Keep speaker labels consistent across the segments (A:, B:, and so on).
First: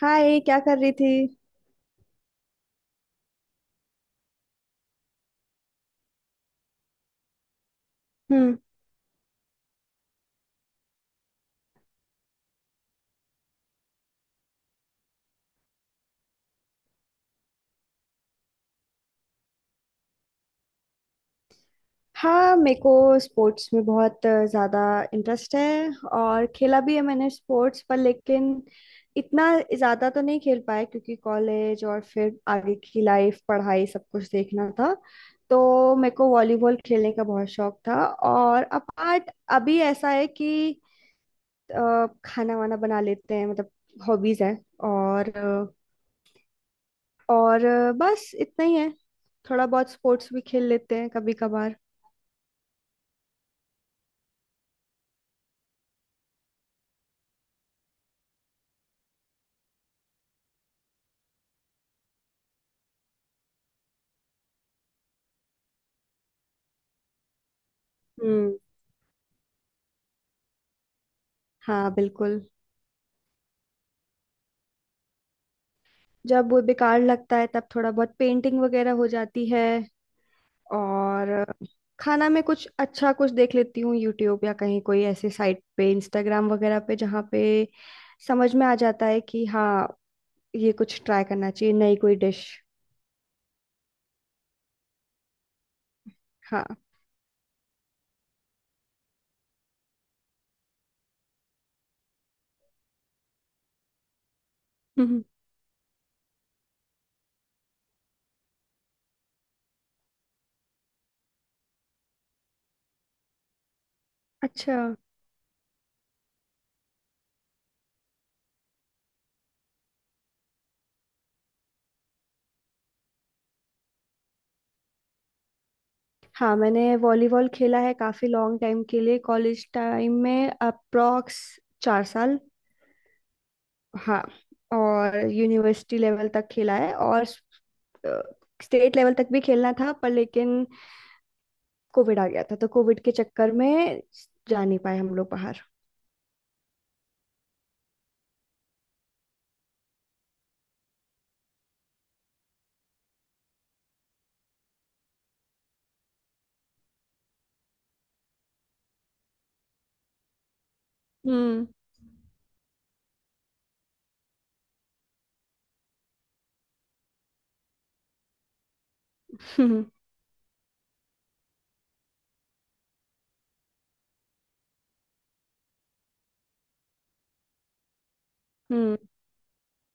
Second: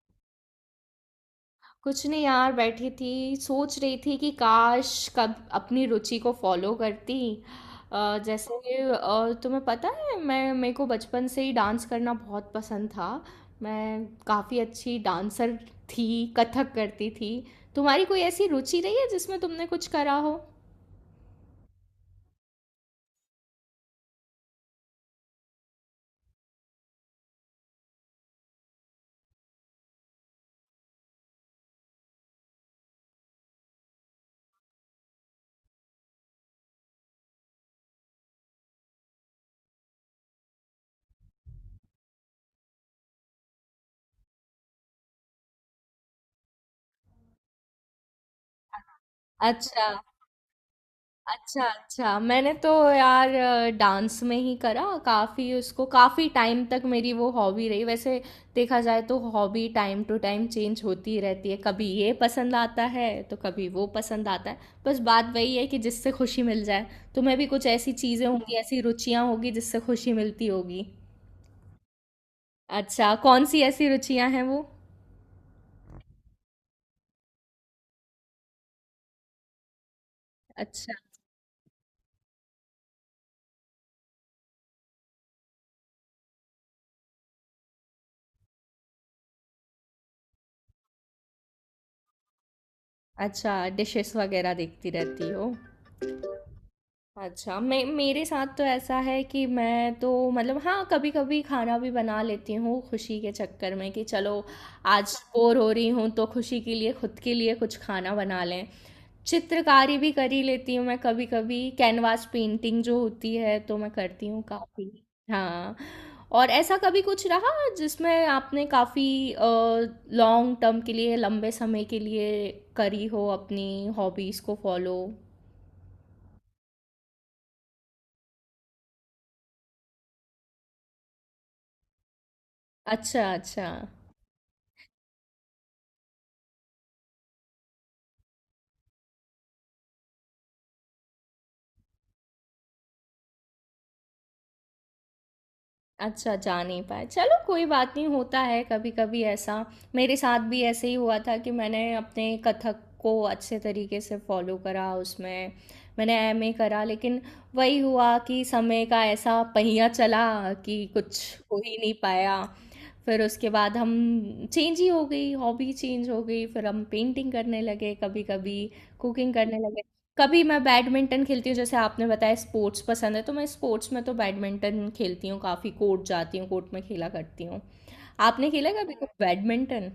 A: हाय। क्या कर रही थी?
B: कुछ नहीं यार, बैठी थी सोच रही थी कि काश कब अपनी रुचि को फॉलो करती। जैसे,
A: हम्म।
B: तुम्हें पता है मैं मेरे को बचपन से ही डांस करना बहुत पसंद था। मैं काफ़ी अच्छी डांसर थी। कथक करती थी। तुम्हारी कोई ऐसी रुचि रही है जिसमें तुमने कुछ करा हो?
A: हाँ, मेरे को स्पोर्ट्स में बहुत ज़्यादा इंटरेस्ट है। और खेला भी है मैंने स्पोर्ट्स पर, लेकिन इतना ज़्यादा तो नहीं खेल पाया, क्योंकि कॉलेज और फिर आगे की लाइफ, पढ़ाई, सब कुछ देखना था। तो मेरे को वॉलीबॉल खेलने का बहुत शौक था। और अपार्ट अभी ऐसा है कि खाना वाना बना लेते हैं, मतलब हॉबीज़ है। और अ, और बस इतना ही है। थोड़ा
B: अच्छा,
A: बहुत स्पोर्ट्स भी खेल लेते हैं कभी
B: अच्छा।
A: कभार।
B: अच्छा, मैंने तो यार डांस में ही करा काफ़ी, उसको काफ़ी टाइम तक मेरी वो हॉबी रही। वैसे देखा जाए तो hobby time to time change होती ही रहती है। कभी ये पसंद आता है तो कभी वो पसंद आता है। बस बात वही है कि जिससे खुशी मिल जाए। तुम्हें भी कुछ ऐसी चीज़ें होंगी,
A: हम्म।
B: ऐसी रुचियां होगी जिससे खुशी मिलती होगी।
A: हाँ, बिल्कुल।
B: अच्छा, कौन सी ऐसी रुचियां हैं वो?
A: जब वो बेकार लगता है तब थोड़ा बहुत पेंटिंग वगैरह हो जाती है।
B: अच्छा।
A: और खाना में कुछ अच्छा, कुछ देख लेती हूँ यूट्यूब या कहीं कोई ऐसे साइट पे, इंस्टाग्राम वगैरह पे, जहाँ पे समझ में आ जाता है कि हाँ, ये कुछ ट्राई करना चाहिए, नई कोई डिश।
B: अच्छा, डिशेस वगैरह देखती रहती हो?
A: हाँ।
B: अच्छा, मैं मेरे साथ तो ऐसा है कि मैं तो मतलब हाँ, कभी कभी खाना भी बना लेती हूँ, खुशी के चक्कर में कि चलो आज
A: हम्म,
B: बोर हो रही हूँ तो खुशी के लिए, खुद के लिए कुछ खाना बना लें। चित्रकारी भी कर ही लेती हूँ मैं कभी कभी, कैनवास पेंटिंग जो होती है तो मैं करती हूँ
A: अच्छा।
B: काफ़ी। हाँ। और ऐसा कभी कुछ रहा जिसमें आपने काफ़ी लॉन्ग टर्म के लिए, लंबे समय के लिए, करी हो अपनी हॉबीज़ को फॉलो?
A: हाँ, मैंने वॉलीबॉल खेला है काफी लॉन्ग टाइम के लिए, कॉलेज टाइम में, अप्रॉक्स 4 साल।
B: अच्छा, अच्छा।
A: हाँ। और यूनिवर्सिटी लेवल तक खेला है। और स्टेट लेवल तक भी खेलना था, पर लेकिन कोविड आ गया था, तो कोविड के चक्कर में जा नहीं पाए हम लोग बाहर।
B: अच्छा, जा नहीं पाए। चलो कोई बात नहीं, होता है कभी-कभी ऐसा। मेरे साथ भी ऐसे ही हुआ था कि मैंने अपने कथक को अच्छे तरीके से फ़ॉलो करा उसमें, मैंने एमए करा, लेकिन वही हुआ कि समय का ऐसा पहिया चला कि कुछ हो
A: हम्म।
B: ही नहीं पाया। फिर उसके बाद हम चेंज ही हो गई, हॉबी चेंज हो गई। फिर हम पेंटिंग करने लगे कभी कभी, कुकिंग करने लगे।
A: हम्म।
B: कभी मैं बैडमिंटन खेलती हूँ, जैसे आपने बताया स्पोर्ट्स पसंद है, तो मैं स्पोर्ट्स में तो बैडमिंटन खेलती हूँ, काफ़ी कोर्ट जाती हूँ, कोर्ट में खेला करती हूँ। आपने खेला कभी
A: हम्म।
B: कुछ बैडमिंटन?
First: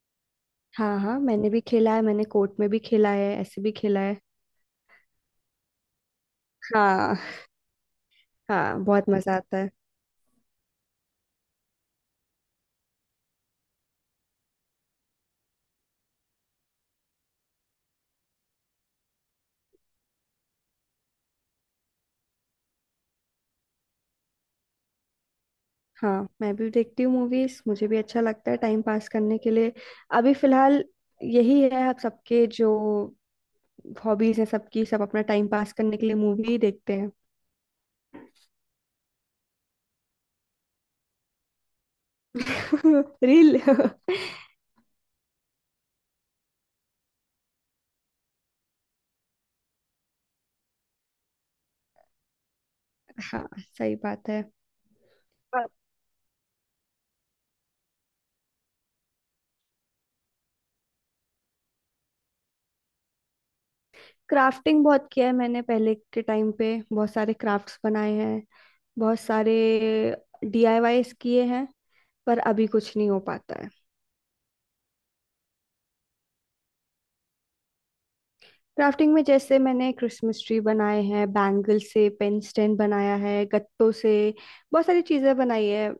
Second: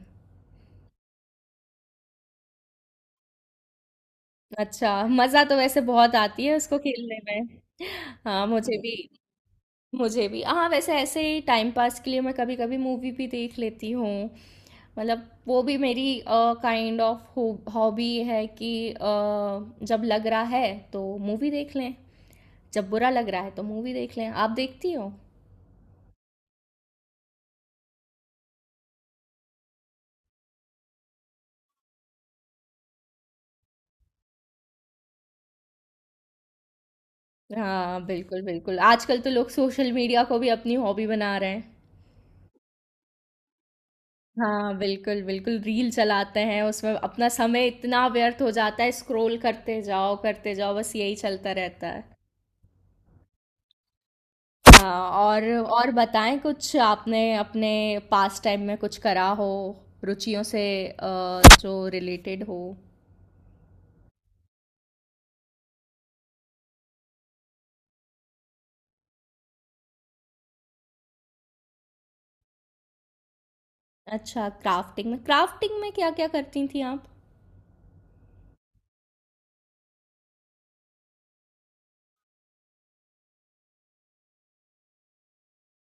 A: हाँ, हाँ, मैंने भी खेला है, मैंने कोर्ट में भी खेला है, ऐसे भी खेला है।
B: अच्छा, मज़ा तो वैसे बहुत आती है उसको
A: हाँ।
B: खेलने में। हाँ, मुझे
A: हाँ,
B: भी।
A: बहुत मजा आता है।
B: मुझे भी, हाँ, वैसे ऐसे ही टाइम पास के लिए मैं कभी कभी मूवी भी देख लेती हूँ। मतलब वो भी मेरी काइंड ऑफ हॉबी है कि जब लग रहा है तो मूवी देख लें, जब बुरा लग रहा है तो मूवी देख लें। आप देखती हो?
A: हाँ, मैं भी देखती हूँ मूवीज। मुझे भी अच्छा लगता है टाइम पास करने के लिए। अभी फिलहाल यही है, अब सबके जो हॉबीज हैं, सबकी सब अपना टाइम पास करने के लिए मूवी देखते हैं।
B: हाँ, बिल्कुल बिल्कुल। आजकल तो लोग सोशल मीडिया को भी अपनी हॉबी बना रहे हैं।
A: रील।
B: हाँ, बिल्कुल बिल्कुल, रील चलाते हैं उसमें, अपना समय इतना व्यर्थ हो जाता है, स्क्रॉल करते जाओ करते जाओ, बस यही चलता रहता है।
A: हाँ, सही बात है।
B: हाँ। और बताएं, कुछ आपने अपने पास टाइम में कुछ करा हो, रुचियों से जो रिलेटेड हो?
A: क्राफ्टिंग बहुत किया है मैंने, पहले के टाइम पे बहुत सारे क्राफ्ट्स बनाए हैं, बहुत सारे डीआईवाईस किए हैं। पर अभी कुछ नहीं हो पाता है।
B: अच्छा, क्राफ्टिंग में, क्राफ्टिंग में क्या क्या करती थी आप?
A: क्राफ्टिंग में, जैसे मैंने क्रिसमस ट्री बनाए हैं, बैंगल से पेन स्टैंड बनाया है, गत्तों से बहुत सारी चीजें बनाई है,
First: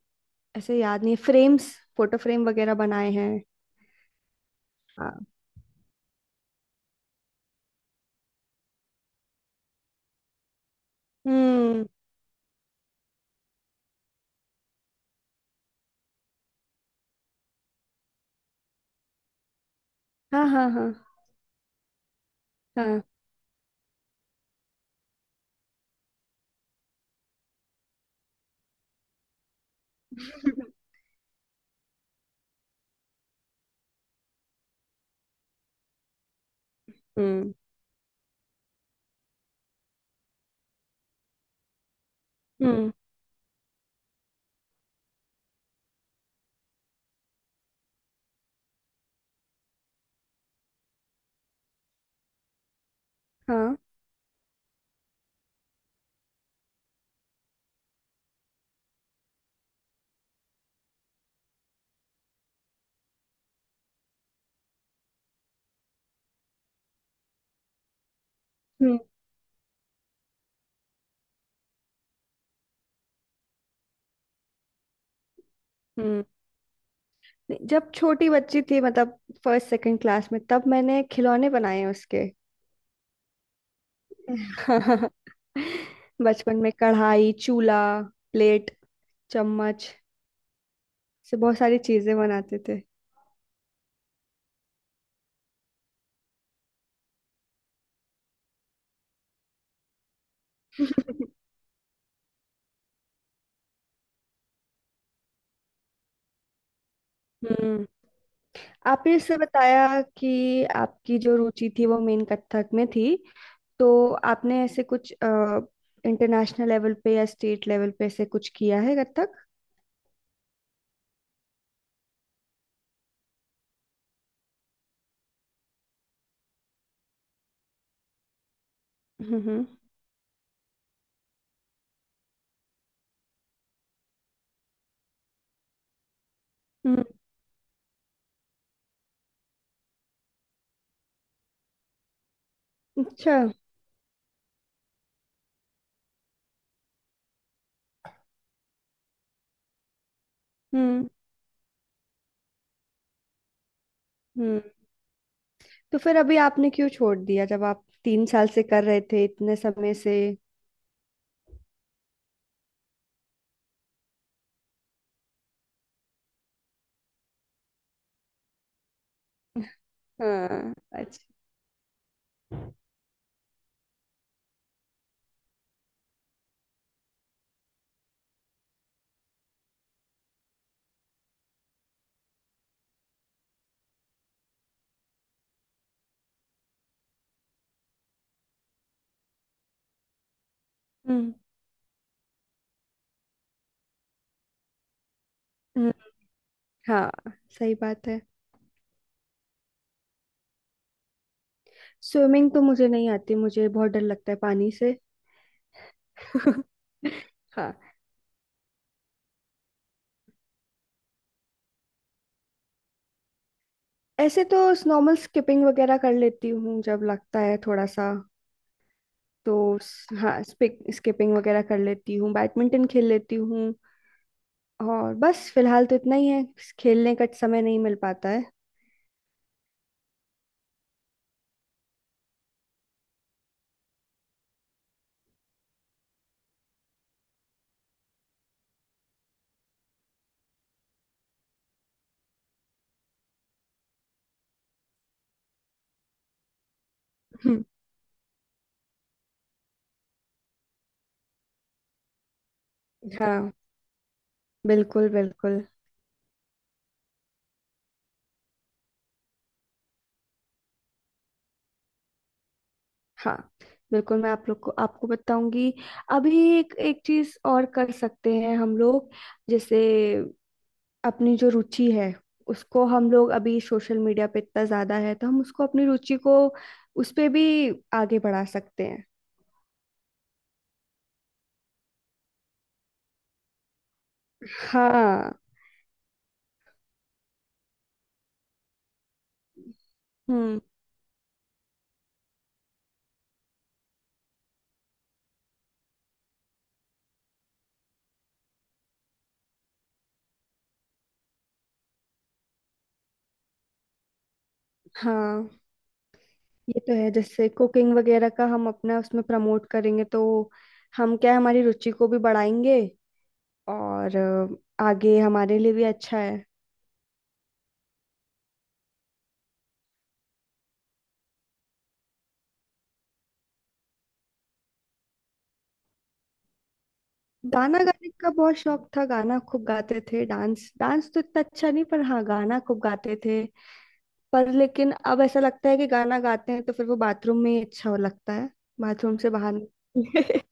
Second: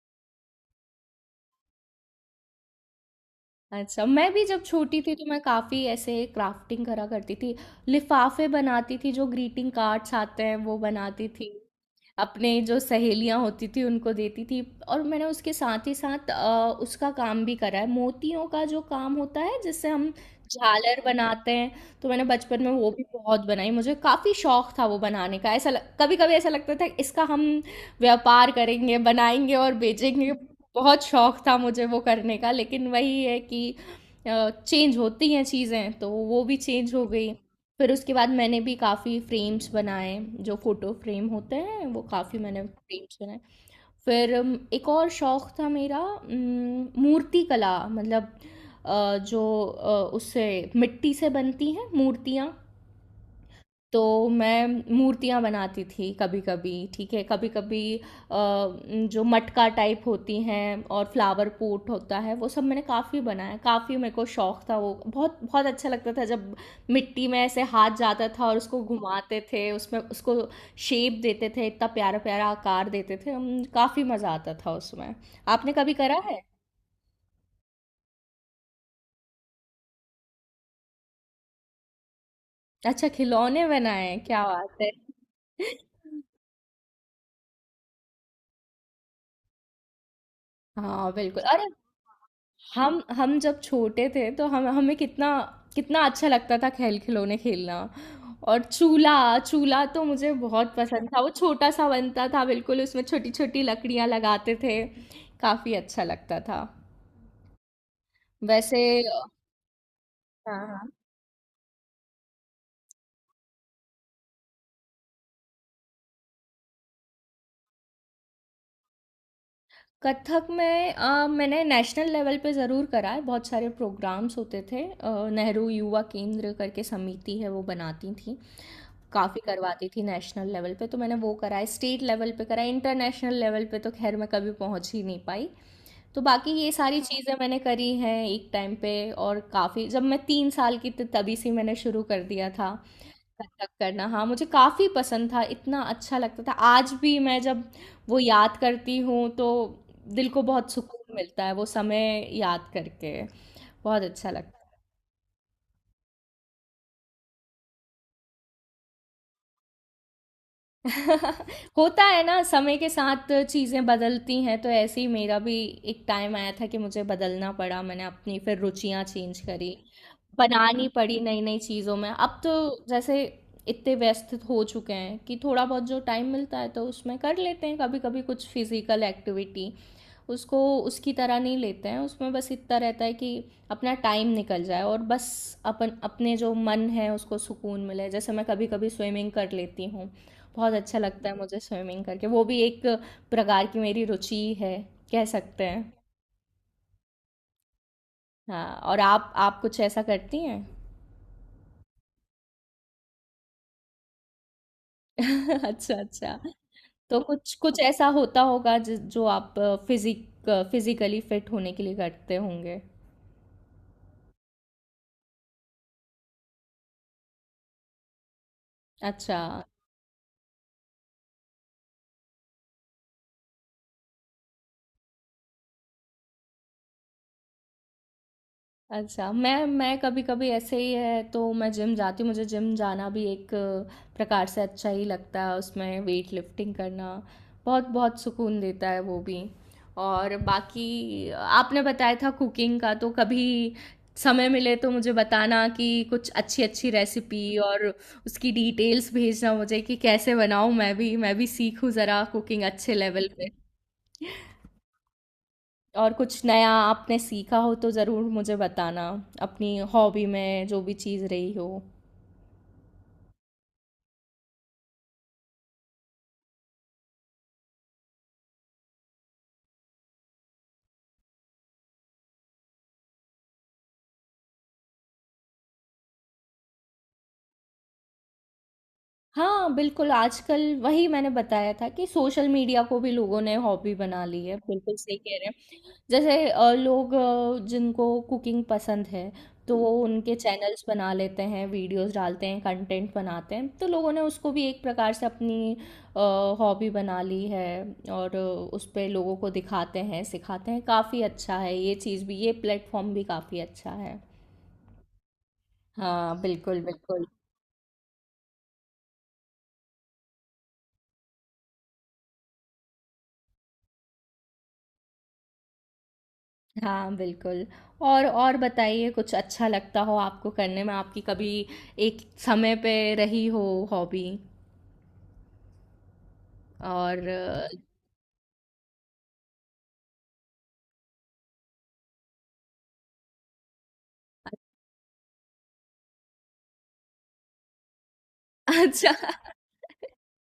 A: ऐसे याद नहीं, फ्रेम्स, फोटो फ्रेम वगैरह बनाए हैं।
B: अच्छा, मैं भी जब छोटी थी तो
A: हाँ।
B: मैं काफ़ी ऐसे क्राफ्टिंग करा करती थी। लिफ़ाफ़े बनाती थी, जो ग्रीटिंग कार्ड्स आते हैं वो बनाती थी।
A: हम्म।
B: अपने जो सहेलियाँ होती थी उनको देती थी। और मैंने उसके साथ ही साथ उसका काम भी करा है, मोतियों का जो काम होता है जिससे हम
A: हाँ, हाँ, हाँ।
B: झालर बनाते हैं, तो मैंने बचपन में वो भी
A: हाँ।
B: बहुत बनाई। मुझे काफ़ी शौक था वो बनाने का। ऐसा लग कभी-कभी ऐसा लगता था इसका हम व्यापार करेंगे, बनाएँगे और बेचेंगे। बहुत शौक था मुझे वो करने का, लेकिन वही है कि चेंज होती हैं चीज़ें तो वो भी चेंज हो गई।
A: हम्म।
B: फिर उसके बाद मैंने भी काफ़ी फ्रेम्स बनाए, जो फ़ोटो फ्रेम होते हैं वो काफ़ी मैंने
A: हम्म।
B: फ्रेम्स बनाए। फिर एक और शौक था मेरा, मूर्ति कला, मतलब जो उससे मिट्टी से बनती हैं मूर्तियाँ,
A: हाँ।
B: तो मैं मूर्तियाँ बनाती थी कभी कभी। ठीक है, कभी कभी जो मटका टाइप होती हैं और फ्लावर पॉट होता है वो सब मैंने काफ़ी बनाया। काफ़ी मेरे को शौक था वो, बहुत बहुत अच्छा लगता था जब मिट्टी में ऐसे हाथ जाता था और उसको
A: हम्म।
B: घुमाते थे, उसमें उसको शेप देते थे, इतना प्यारा प्यारा आकार देते थे हम, काफ़ी मज़ा आता था उसमें। आपने कभी करा
A: हम्म।
B: है?
A: नहीं, जब छोटी बच्ची थी, मतलब फर्स्ट सेकंड क्लास में, तब मैंने खिलौने बनाए हैं उसके।
B: अच्छा, खिलौने बनाए हैं, क्या बात है!
A: बचपन में कढ़ाई, चूल्हा, प्लेट, चम्मच
B: हाँ
A: से
B: बिल्कुल,
A: बहुत
B: अरे
A: सारी चीजें बनाते थे।
B: हम जब छोटे थे तो हम हमें कितना कितना अच्छा लगता था खेल खिलौने खेलना। और चूल्हा चूल्हा तो मुझे बहुत पसंद था, वो छोटा सा बनता था बिल्कुल, उसमें छोटी छोटी लकड़ियाँ लगाते थे। काफ़ी अच्छा लगता था
A: हम्म।
B: वैसे।
A: आपने इससे बताया
B: हाँ,
A: कि
B: हाँ।
A: आपकी जो रुचि थी वो मेन कथक में थी। तो आपने ऐसे कुछ इंटरनेशनल लेवल पे या स्टेट लेवल पे ऐसे कुछ किया है कथक?
B: कथक में मैंने नेशनल लेवल पे ज़रूर करा है, बहुत सारे प्रोग्राम्स होते थे। नेहरू युवा केंद्र करके समिति है, वो बनाती थी काफ़ी,
A: हम्म। हम्म।
B: करवाती थी नेशनल लेवल पे, तो मैंने वो कराया। स्टेट लेवल पे कराया। इंटरनेशनल लेवल पे तो खैर मैं कभी पहुंच ही नहीं पाई। तो बाकी ये सारी चीज़ें मैंने करी हैं एक टाइम पे। और काफ़ी, जब मैं तीन साल की थी तभी से मैंने शुरू कर दिया था
A: अच्छा।
B: कथक करना। हाँ, मुझे काफ़ी पसंद था, इतना अच्छा लगता था। आज भी मैं जब वो याद करती हूँ तो दिल को बहुत
A: हम्म।
B: सुकून मिलता है वो समय याद करके। बहुत अच्छा लगता
A: हम्म।
B: है।
A: तो फिर अभी आपने क्यों छोड़ दिया, जब आप 3 साल से कर रहे थे, इतने समय से?
B: होता है ना, समय के साथ चीज़ें बदलती हैं तो ऐसे ही मेरा भी एक टाइम आया था कि मुझे बदलना पड़ा, मैंने अपनी फिर रुचियाँ चेंज करी,
A: हाँ।
B: बनानी पड़ी
A: अच्छा।
B: नई नई चीज़ों में। अब तो जैसे इतने व्यस्त हो चुके हैं कि थोड़ा बहुत जो टाइम मिलता है तो उसमें कर लेते हैं कभी कभी कुछ फिजिकल एक्टिविटी, उसको उसकी तरह नहीं लेते हैं उसमें, बस इतना रहता है कि अपना टाइम निकल जाए और बस, अपन अपने जो मन है उसको सुकून मिले, जैसे मैं कभी कभी स्विमिंग कर लेती हूँ, बहुत अच्छा लगता
A: हम्म।
B: है मुझे स्विमिंग करके। वो भी एक प्रकार की मेरी रुचि है, कह सकते हैं।
A: हम्म, हाँ, सही बात है।
B: हाँ, और आप कुछ ऐसा करती हैं?
A: स्विमिंग तो मुझे नहीं आती, मुझे बहुत डर लगता है पानी से।
B: अच्छा, अच्छा। तो कुछ
A: हाँ।
B: कुछ ऐसा होता होगा जो आप फिजिक फिजिकली फिट होने के लिए करते होंगे?
A: ऐसे तो नॉर्मल स्किपिंग वगैरह कर लेती हूँ, जब लगता है थोड़ा सा।
B: अच्छा,
A: तो हाँ, स्किपिंग वगैरह कर लेती हूँ, बैडमिंटन खेल लेती हूँ। और बस फिलहाल तो इतना ही है, खेलने का समय नहीं मिल पाता है।
B: अच्छा, मैं कभी-कभी ऐसे ही है तो मैं जिम जाती हूँ, मुझे जिम जाना भी एक प्रकार से अच्छा ही लगता है, उसमें वेट लिफ्टिंग करना बहुत-बहुत सुकून देता है वो भी। और बाकी आपने बताया था कुकिंग का, तो कभी समय मिले तो मुझे बताना कि कुछ अच्छी-अच्छी रेसिपी
A: हम्म।
B: और उसकी डिटेल्स भेजना मुझे कि कैसे बनाऊँ, मैं भी सीखूँ ज़रा कुकिंग अच्छे लेवल पे।
A: हाँ, बिल्कुल, बिल्कुल।
B: और कुछ नया आपने सीखा हो तो ज़रूर मुझे बताना, अपनी हॉबी में जो भी चीज़ रही हो।
A: हाँ, बिल्कुल, मैं आप लोग को आपको बताऊंगी। अभी एक एक चीज और कर सकते हैं हम लोग, जैसे अपनी जो रुचि है, उसको हम लोग अभी सोशल मीडिया पे इतना ज्यादा है तो हम उसको, अपनी रुचि को, उस पे भी आगे बढ़ा सकते हैं।
B: हाँ, बिल्कुल। आजकल वही मैंने बताया था कि सोशल मीडिया को भी लोगों ने हॉबी बना ली है, बिल्कुल सही
A: हाँ।
B: कह रहे हैं। जैसे लोग, जिनको कुकिंग पसंद है, तो वो उनके
A: हम्म।
B: चैनल्स बना लेते हैं, वीडियोस डालते हैं, कंटेंट बनाते हैं, तो लोगों ने उसको भी एक प्रकार से अपनी अ, हॉबी बना ली है और उस पे लोगों को दिखाते हैं, सिखाते हैं, काफ़ी अच्छा है ये चीज़ भी, ये प्लेटफॉर्म भी काफ़ी अच्छा है।
A: हाँ।
B: हाँ,
A: ये
B: बिल्कुल,
A: तो है,
B: बिल्कुल।
A: जैसे कुकिंग वगैरह का हम अपना उसमें प्रमोट करेंगे तो हम क्या है, हमारी रुचि को भी बढ़ाएंगे और आगे हमारे लिए भी अच्छा है।
B: हाँ, बिल्कुल। और बताइए, कुछ अच्छा लगता हो आपको करने में, आपकी कभी एक समय पे रही हो हॉबी, और
A: गाना गाने का बहुत शौक था, गाना खूब गाते थे। डांस डांस तो इतना अच्छा नहीं, पर हाँ, गाना खूब गाते थे। पर लेकिन अब ऐसा लगता है कि गाना गाते हैं तो फिर वो बाथरूम में ही अच्छा लगता है।
B: अच्छा।
A: बाथरूम से बाहर नहीं।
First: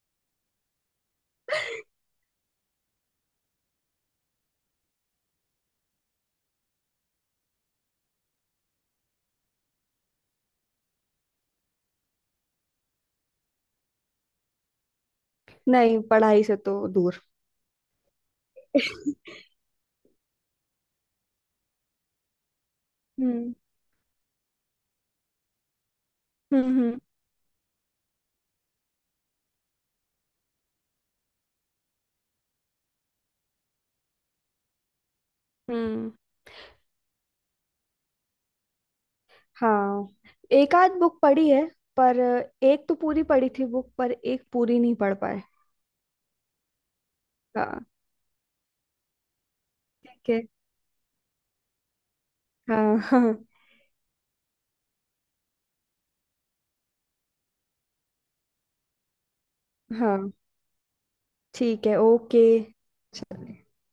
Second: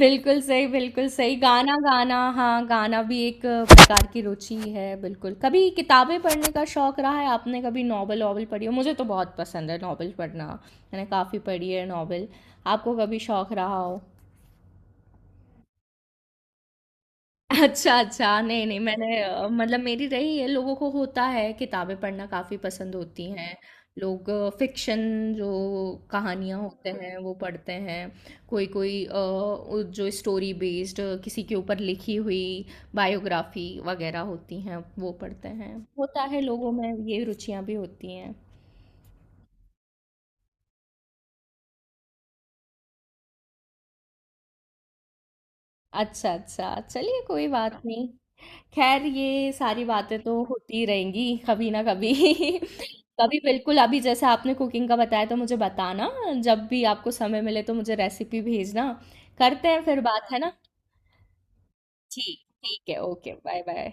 B: बिल्कुल सही, बिल्कुल सही। गाना गाना, हाँ, गाना भी एक प्रकार की रुचि है, बिल्कुल। कभी किताबें पढ़ने का शौक रहा है? आपने कभी नॉवल-वॉवल पढ़ी हो? मुझे तो बहुत पसंद है नॉवल पढ़ना। मैंने काफ़ी पढ़ी है नॉवल। आपको कभी शौक रहा हो?
A: नहीं, पढ़ाई से तो दूर।
B: अच्छा, अच्छा। नहीं, नहीं, मैंने मतलब मेरी रही है, लोगों को होता है किताबें पढ़ना काफ़ी पसंद होती
A: हम्म।
B: हैं। लोग फ़िक्शन जो कहानियाँ
A: हम्म।
B: होते
A: हम्म।
B: हैं वो पढ़ते हैं। कोई-कोई उ जो स्टोरी बेस्ड किसी के ऊपर लिखी हुई बायोग्राफ़ी वग़ैरह होती हैं वो पढ़ते हैं।
A: हम्म।
B: होता है, लोगों में ये रुचियाँ भी होती हैं।
A: हाँ, एक आध बुक पढ़ी है, पर एक तो पूरी पढ़ी थी बुक, पर एक पूरी नहीं पढ़ पाए।
B: अच्छा, अच्छा। चलिए कोई बात
A: हाँ।
B: नहीं। खैर ये सारी बातें
A: ठीक है।
B: तो होती रहेंगी कभी ना कभी।
A: हाँ, हाँ,
B: कभी बिल्कुल, अभी जैसे आपने कुकिंग का बताया तो मुझे बताना, जब भी आपको समय मिले तो मुझे रेसिपी भेजना, करते हैं फिर
A: हाँ।
B: बात, है ना?
A: ठीक है,
B: ठीक
A: ओके।
B: ठीक है, ओके, बाय बाय।